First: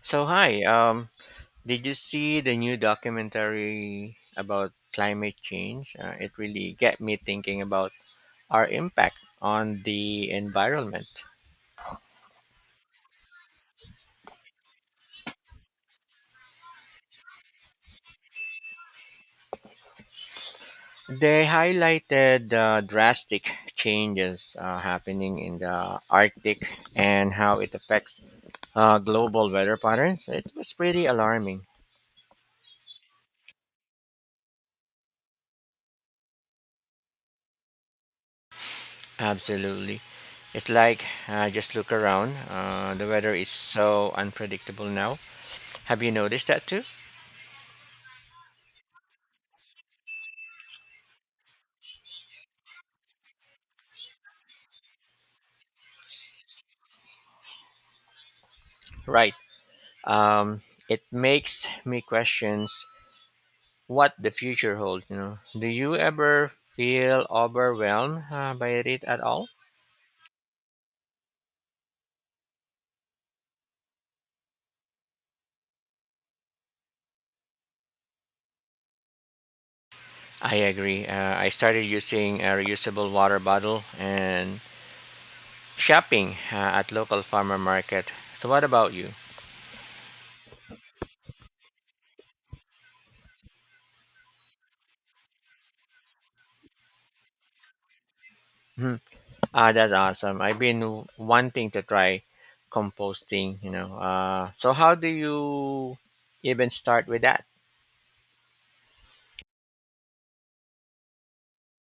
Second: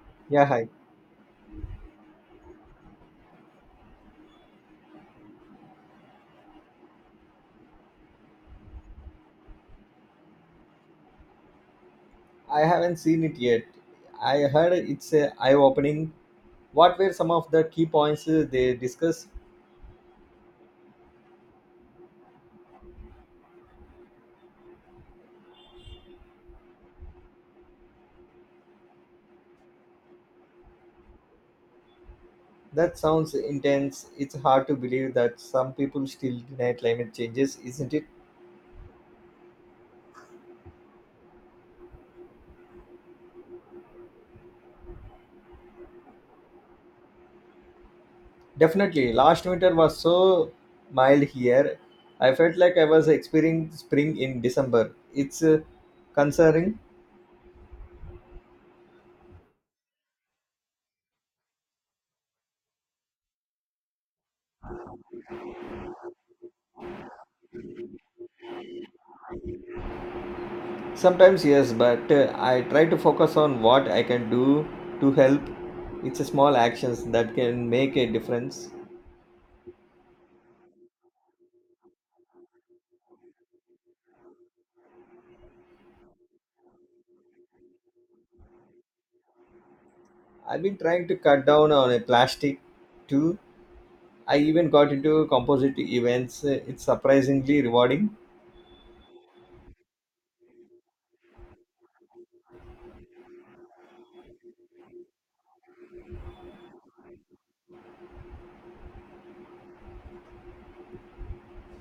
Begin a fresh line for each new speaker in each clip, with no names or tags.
So
Yeah,
hi,
hi.
did you see the new documentary about climate change? It really get me thinking about our impact on the environment.
I haven't seen it yet. I heard it's a eye-opening. What were some of the key points they discussed?
They highlighted the drastic changes happening in the Arctic and how it affects global weather patterns. It was pretty alarming.
That sounds intense. It's hard to believe that some people still deny climate changes, isn't it?
Absolutely. It's like just look around. The weather is so unpredictable now. Have you noticed that too?
Definitely. Last winter was so mild here. I felt like I was experiencing spring in December. It's concerning.
Right. um, it makes me questions what the future holds. You know, do you ever feel overwhelmed by it at all?
Sometimes yes, but I try to focus on what I can do to help. It's a small actions that can make a difference.
I agree. I started using a reusable water bottle and shopping at local farmer market. So, what about you?
I've been trying to cut down on a plastic too. I even got into composite events. It's surprisingly rewarding.
Hmm. Ah, that's awesome. I've been wanting to try composting. So how do you even start with that?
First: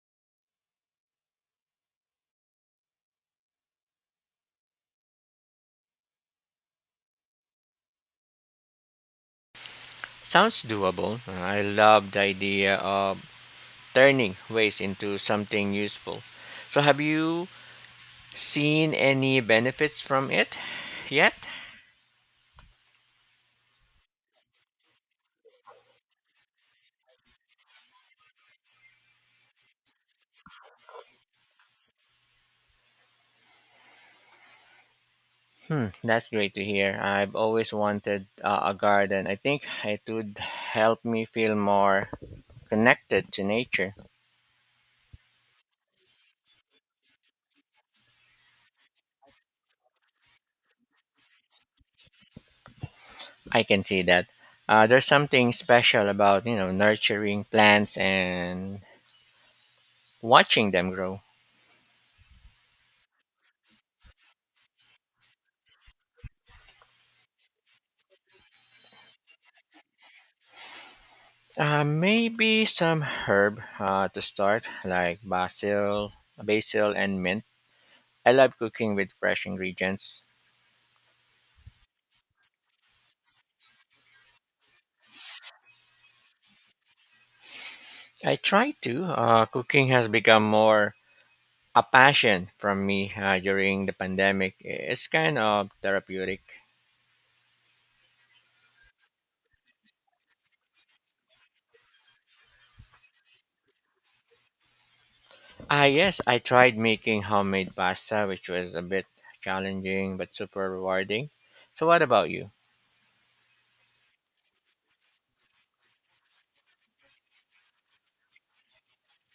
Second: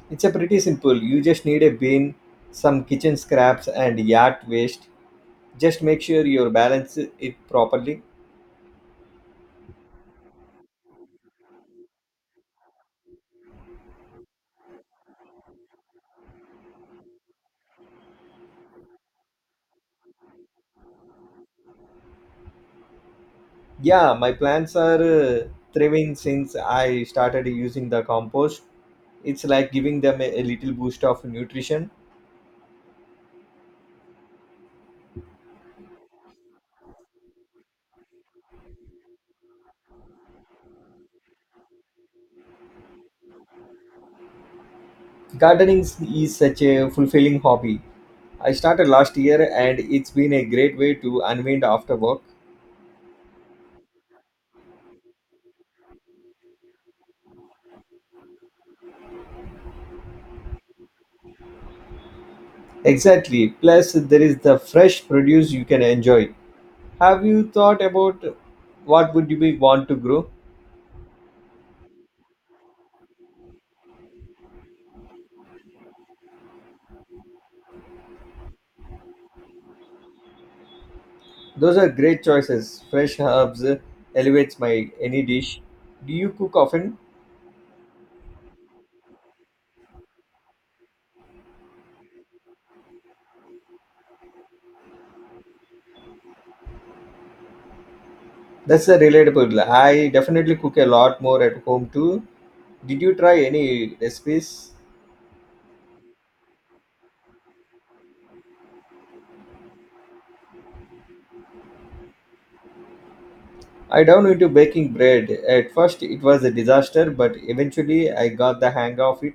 It's a pretty simple. You just need a bin, some kitchen scraps and yard waste. Just make sure you balance it properly.
Sounds doable. I love the idea of turning waste into something useful. So, have you seen any benefits from it yet?
Yeah, my plants are thriving since I started using the compost. It's like giving them a little boost of nutrition.
Hmm, that's great to hear. I've always wanted a garden. I think it would help me feel more connected to nature.
Gardening is such a fulfilling hobby. I started last year and it's been a great way to unwind after work.
I can see that. There's something special about you know nurturing plants and watching them grow.
Exactly. Plus, there is the fresh produce you can enjoy. Have you thought about what would you be want to grow?
Maybe some herb to start, like basil and mint. I love cooking with fresh ingredients.
Those are great choices. Fresh herbs elevates my any dish. Do you cook often?
I try to. Cooking has become more a passion from me during the pandemic. It's kind of therapeutic.
That's a relatable. I definitely cook a lot more at home too. Did you try any recipes?
Ah, yes, I tried making homemade pasta, which was a bit challenging but super rewarding. So, what about you?
I down into baking bread. At first, it was a disaster, but eventually, I got the hang of it.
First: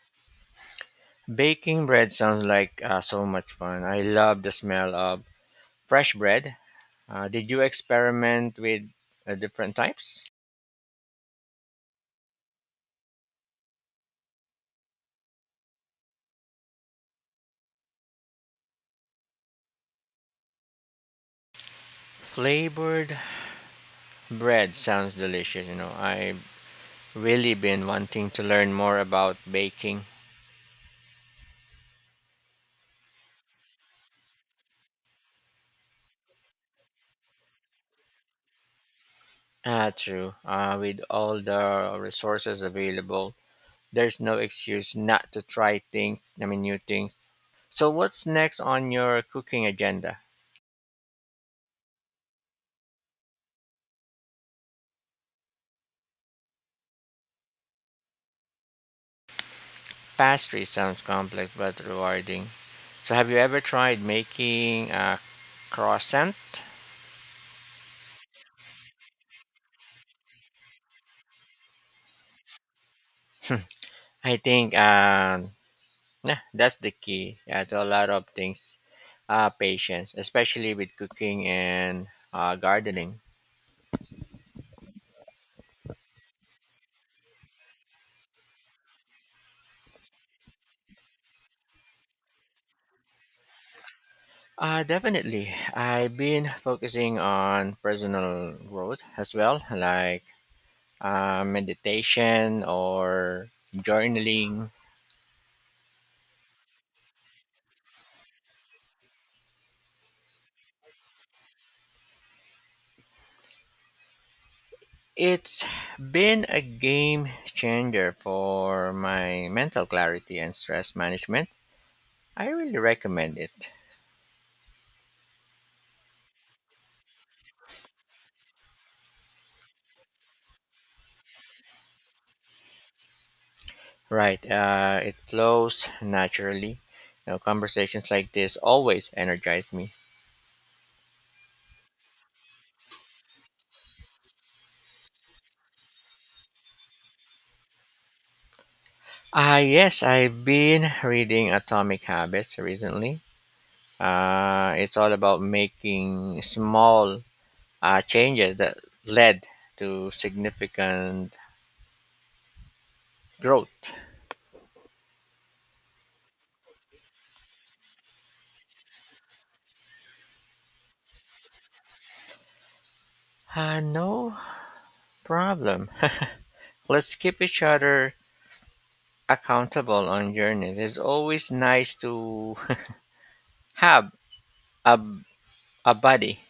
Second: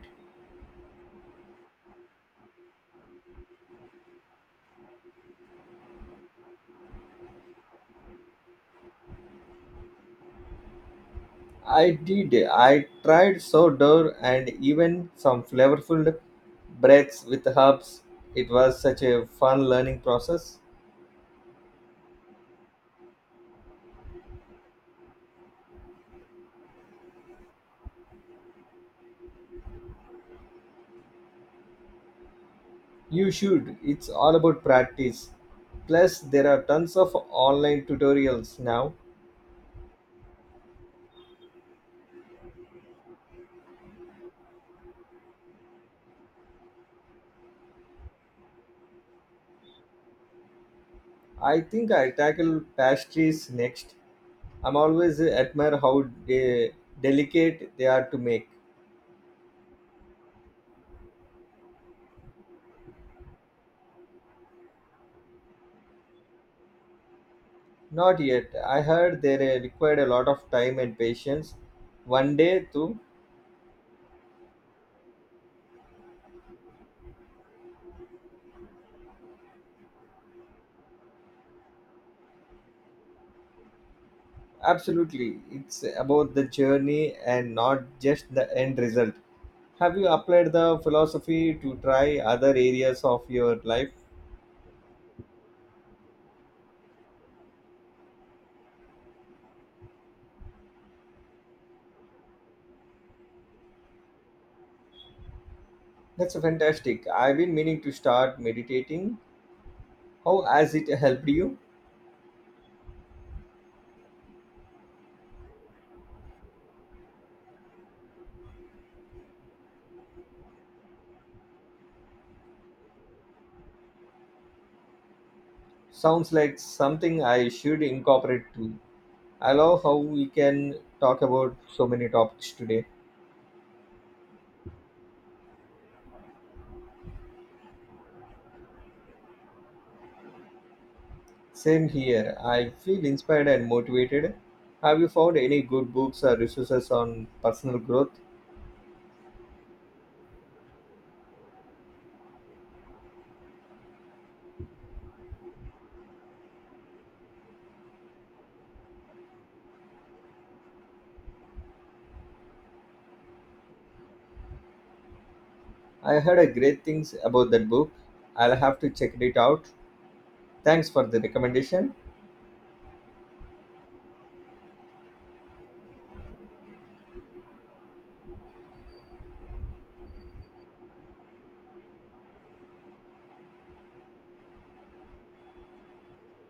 Baking bread sounds like so much fun. I love the smell of fresh bread. Did you experiment with different types?
I did. I tried sourdough and even some flavorful breads with herbs. It was such a fun learning process.
Flavored bread sounds delicious. You know, I really been wanting to learn more about baking.
You should. It's all about practice. Plus, there are tons of online tutorials now.
Ah, true. With all the resources available, there's no excuse not to try things, I mean, new things. So, what's next on your cooking agenda?
I think I tackle pastries next. I'm always admire how delicate they are to make.
Pastry sounds complex but rewarding. So, have you ever tried making a croissant?
Not yet. I heard they required a lot of time and patience. One day, too.
I think yeah, that's the key, yeah, to a lot of things. Patience, especially with cooking and gardening.
Absolutely. It's about the journey and not just the end result. Have you applied the philosophy to try other areas of your life?
Definitely. I've been focusing on personal growth as well, like meditation or journaling.
That's fantastic. I've been meaning to start meditating. How has it helped you?
It's been a game changer for my mental clarity and stress management. I really recommend it.
Sounds like something I should incorporate too. I love how we can talk about so many topics today.
Right, it flows naturally. You know, conversations like this always energize me.
Same here. I feel inspired and motivated. Have you found any good books or resources on personal growth?
Ah, yes, I've been reading Atomic Habits recently. It's all about making small changes that led to significant growth.
I heard a great things about that book. I'll have to check it out. Thanks for the recommendation.
No problem. Let's keep each other accountable on journeys. It's always nice to have a, a buddy.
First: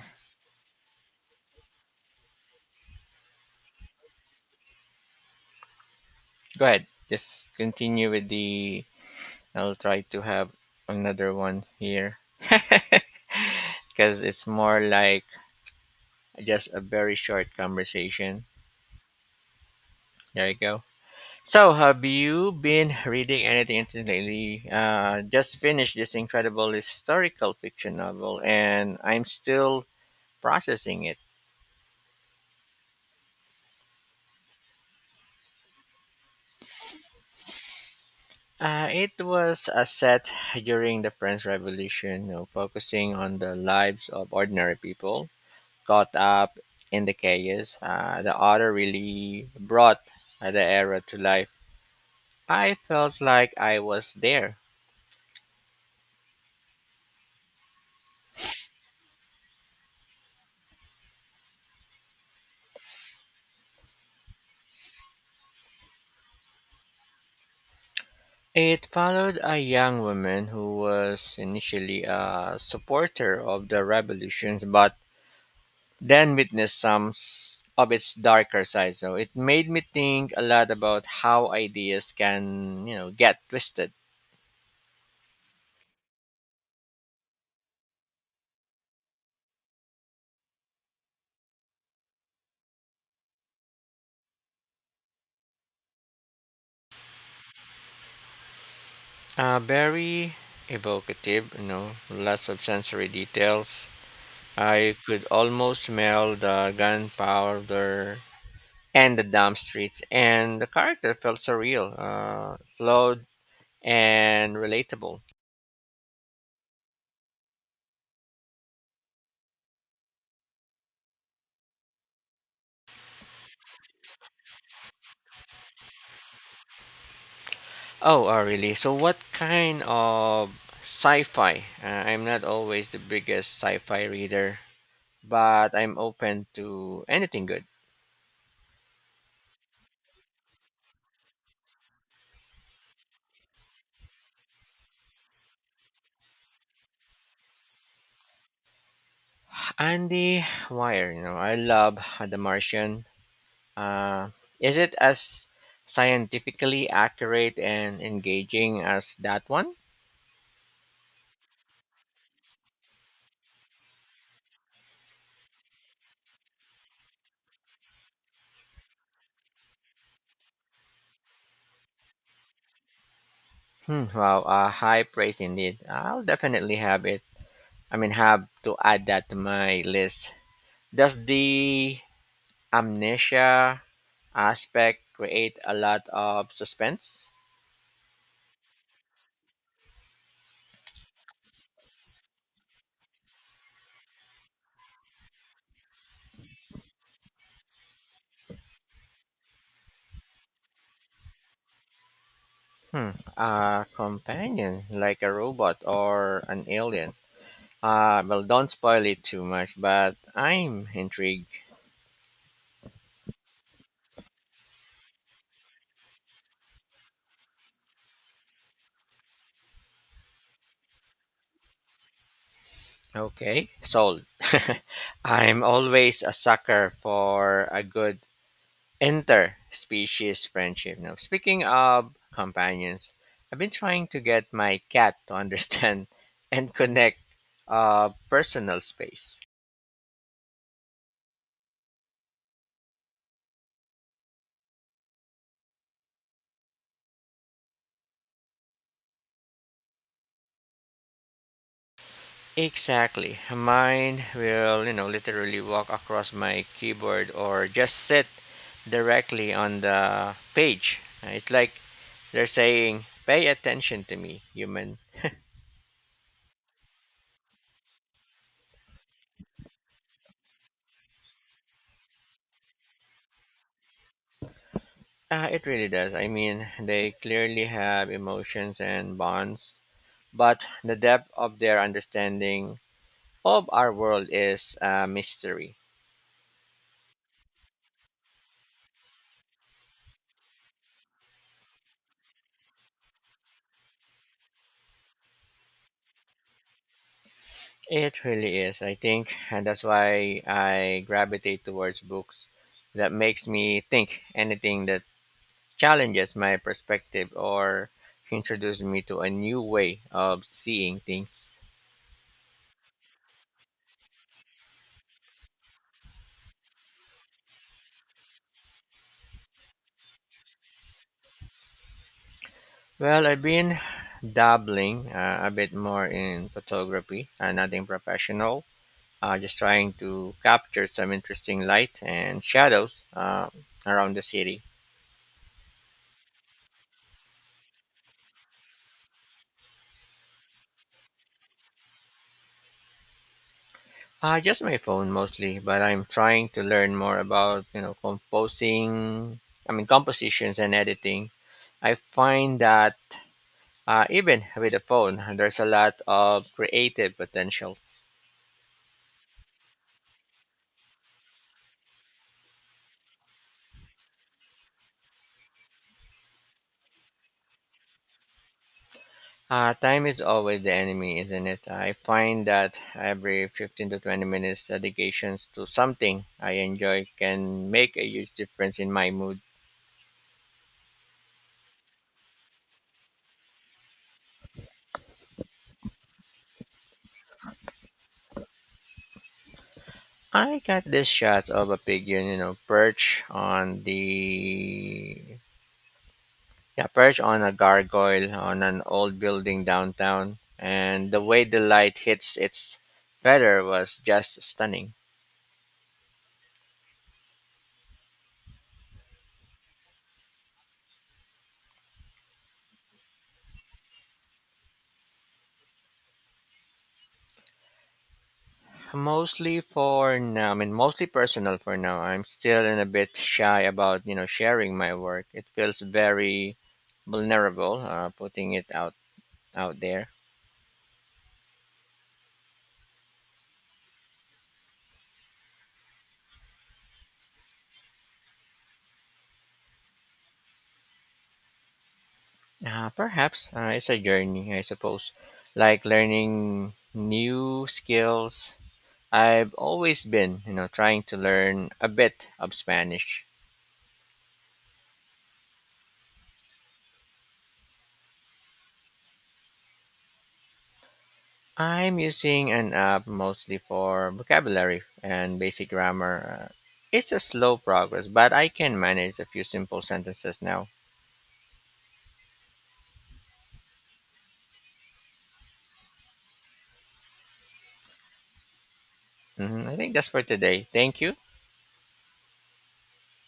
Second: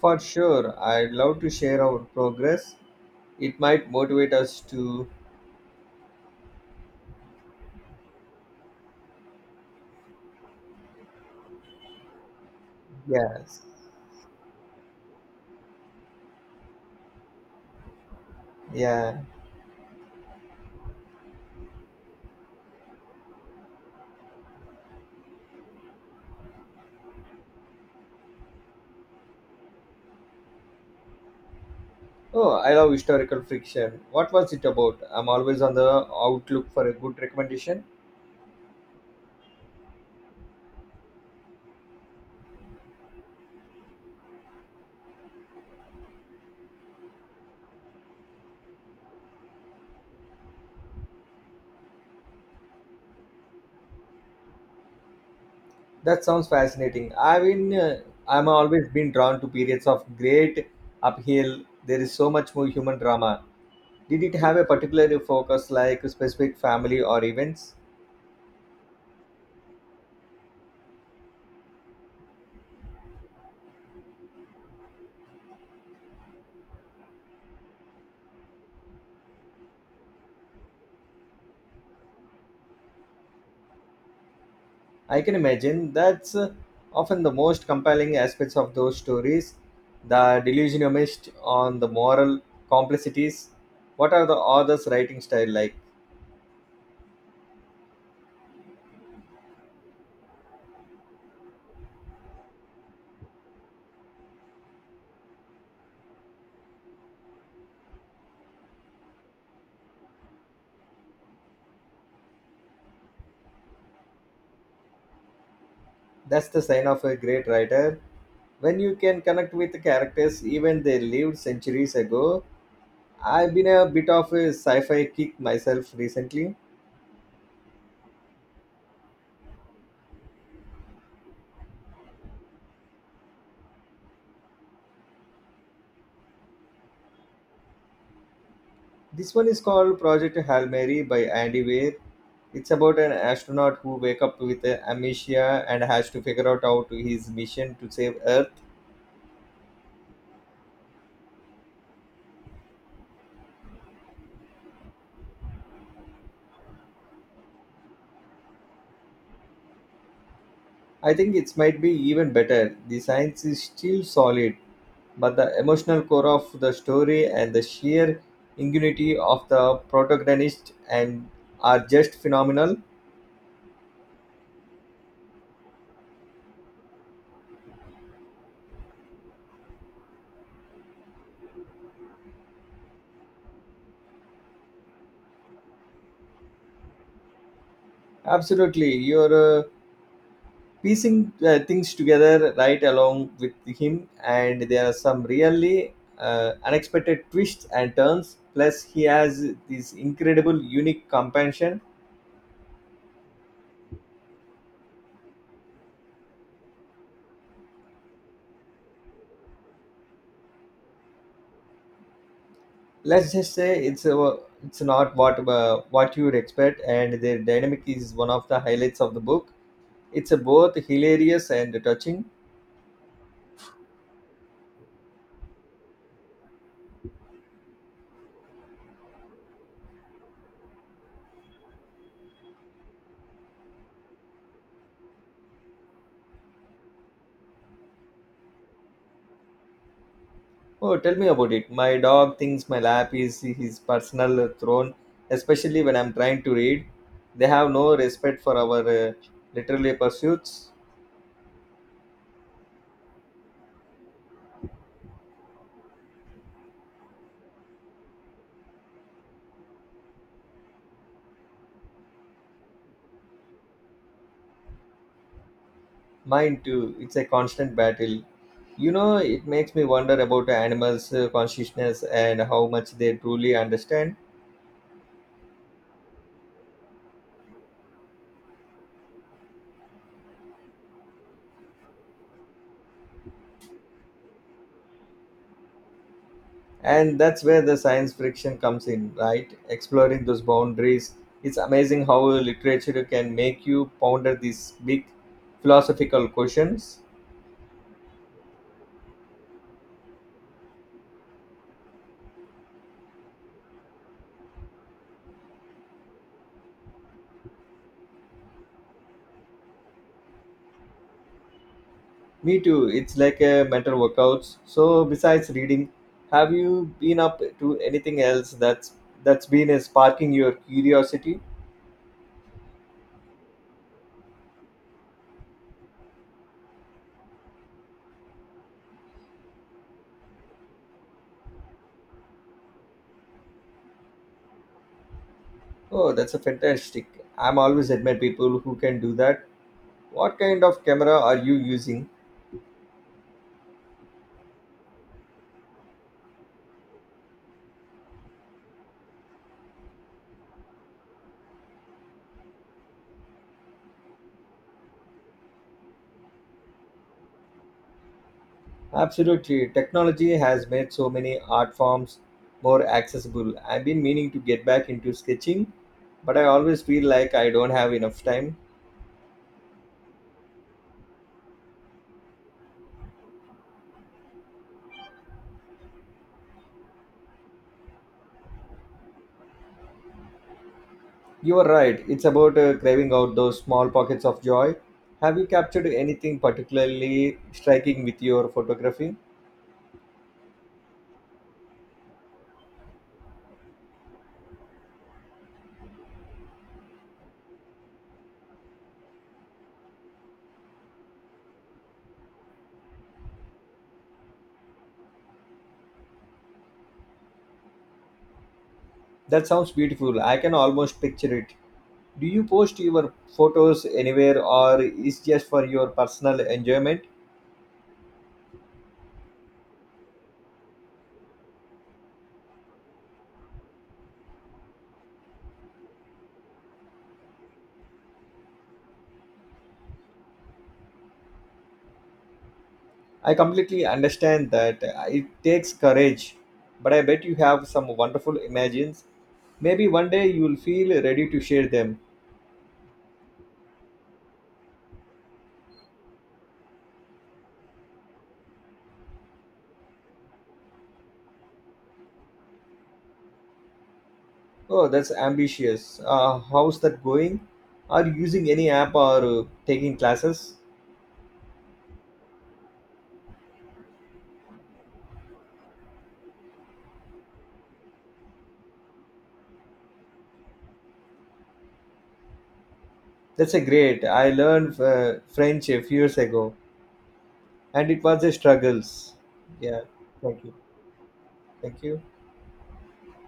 For sure, I'd love to share our progress. It might motivate us to
Go ahead. Just continue with the. I'll try to have another one here.
yes.
Because it's more like just a very short conversation.
Yeah.
There you go. So, have you been reading anything interesting lately? Just finished this incredible historical fiction novel, and I'm still processing it.
Oh, I love historical fiction. What was it about? I'm always on the outlook for a good recommendation.
It was a set during the French Revolution, you know, focusing on the lives of ordinary people caught up in the chaos. The author really brought the era to life. I felt like I was there.
That sounds fascinating. I'm always been drawn to periods of great upheaval. There is so much more human drama. Did it have a particular focus, like a specific family or events?
It followed a young woman who was initially a supporter of the revolutions, but then witnessed some of its darker side. So it made me think a lot about how ideas can, you know, get twisted.
I can imagine that's often the most compelling aspects of those stories. The delusionist on the moral complexities. What are the author's writing style like?
Very evocative, you know, lots of sensory details. I could almost smell the gunpowder and the damp streets, and the character felt surreal, flawed, and relatable.
That's the sign of a great writer. When you can connect with the characters, even they lived centuries ago. I've been a bit of a sci fi kick myself recently.
Oh, really? So, what kind of sci-fi? I'm not always the biggest sci-fi reader, but I'm open to anything good.
This one is called Project Hail Mary by Andy Weir. It's about an astronaut who wake up with amnesia and has to figure out how to his mission to save Earth.
Andy Wire, you know, I love The Martian. Uh, is it as scientifically accurate and engaging as that one?
I think it might be even better. The science is still solid, but the emotional core of the story and the sheer ingenuity of the protagonist and are just phenomenal.
Hmm, wow, high praise indeed. I'll definitely have it. I mean, have to add that to my list. Does the amnesia aspect create a lot of suspense.
Absolutely, your piecing things together right along with him, and there are some really unexpected twists and turns. Plus he has this incredible unique compassion.
Hmm. A companion, like a robot or an alien. Ah, well, don't spoil it too much, but I'm intrigued.
Let's just say it's not what what you would expect, and their dynamic is one of the highlights of the book. It's both hilarious and touching.
Okay, sold. I'm always a sucker for a good interspecies friendship. Now, speaking of companions, I've been trying to get my cat to understand and connect personal space.
Oh, tell me about it. My dog thinks my lap is his personal throne, especially when I'm trying to read. They have no respect for our literary pursuits.
Exactly. Mine will, you know, literally walk across my keyboard or just sit directly on the page. It's like they're saying, pay attention to me, human.
Mine too. It's a constant battle. You know, it makes me wonder about animals' consciousness and how much they truly understand.
It really does. I mean, they clearly have emotions and bonds, but the depth of their understanding of our world is a mystery.
And that's where the science friction comes in, right? Exploring those boundaries. It's amazing how literature can make you ponder these big philosophical questions.
It really is, I think. And that's why I gravitate towards books that makes me think anything that challenges my perspective or introduced me to a new way of seeing things.
Me too. It's like a mental workouts. So besides reading, have you been up to anything else that's been sparking your curiosity?
Well, I've been dabbling a bit more in photography, nothing professional, just trying to capture some interesting light and shadows around the city.
Oh, that's a fantastic. I'm always admire people who can do that. What kind of camera are you using?
Just my phone mostly, but I'm trying to learn more about, you know, compositions and editing. I find that even with a phone, there's a lot of creative potential.
Absolutely. Technology has made so many art forms more accessible. I've been meaning to get back into sketching, but I always feel like I don't have enough time.
Time is always the enemy, isn't it? I find that every 15 to 20 minutes dedications to something I enjoy can make a huge difference in my mood.
You are right. It's about craving out those small pockets of joy. Have you captured anything particularly striking with your photography?
I got this shot of a pigeon, you know, perch on a gargoyle on an old building downtown, and the way the light hits its feather was just stunning.
That sounds beautiful. I can almost picture it. Do you post your photos anywhere or is just for your personal enjoyment?
Mostly personal for now. I'm still in a bit shy about, you know, sharing my work. It feels very vulnerable, putting it out there.
I completely understand that it takes courage, but I bet you have some wonderful images. Maybe one day you'll feel ready to share them.
Perhaps it's a journey, I suppose, like learning new skills. I've always been, you know, trying to learn a bit of Spanish.
Oh, that's ambitious. How's that going? Are you using any app or taking classes?
I'm using an app mostly for vocabulary and basic grammar. It's a slow progress, but I can manage a few simple sentences now.
That's a great. I learned French a few years ago, and it was a struggles.
Hmm, I
Yeah,
think that's for
thank you.
today. Thank you.
Thank you.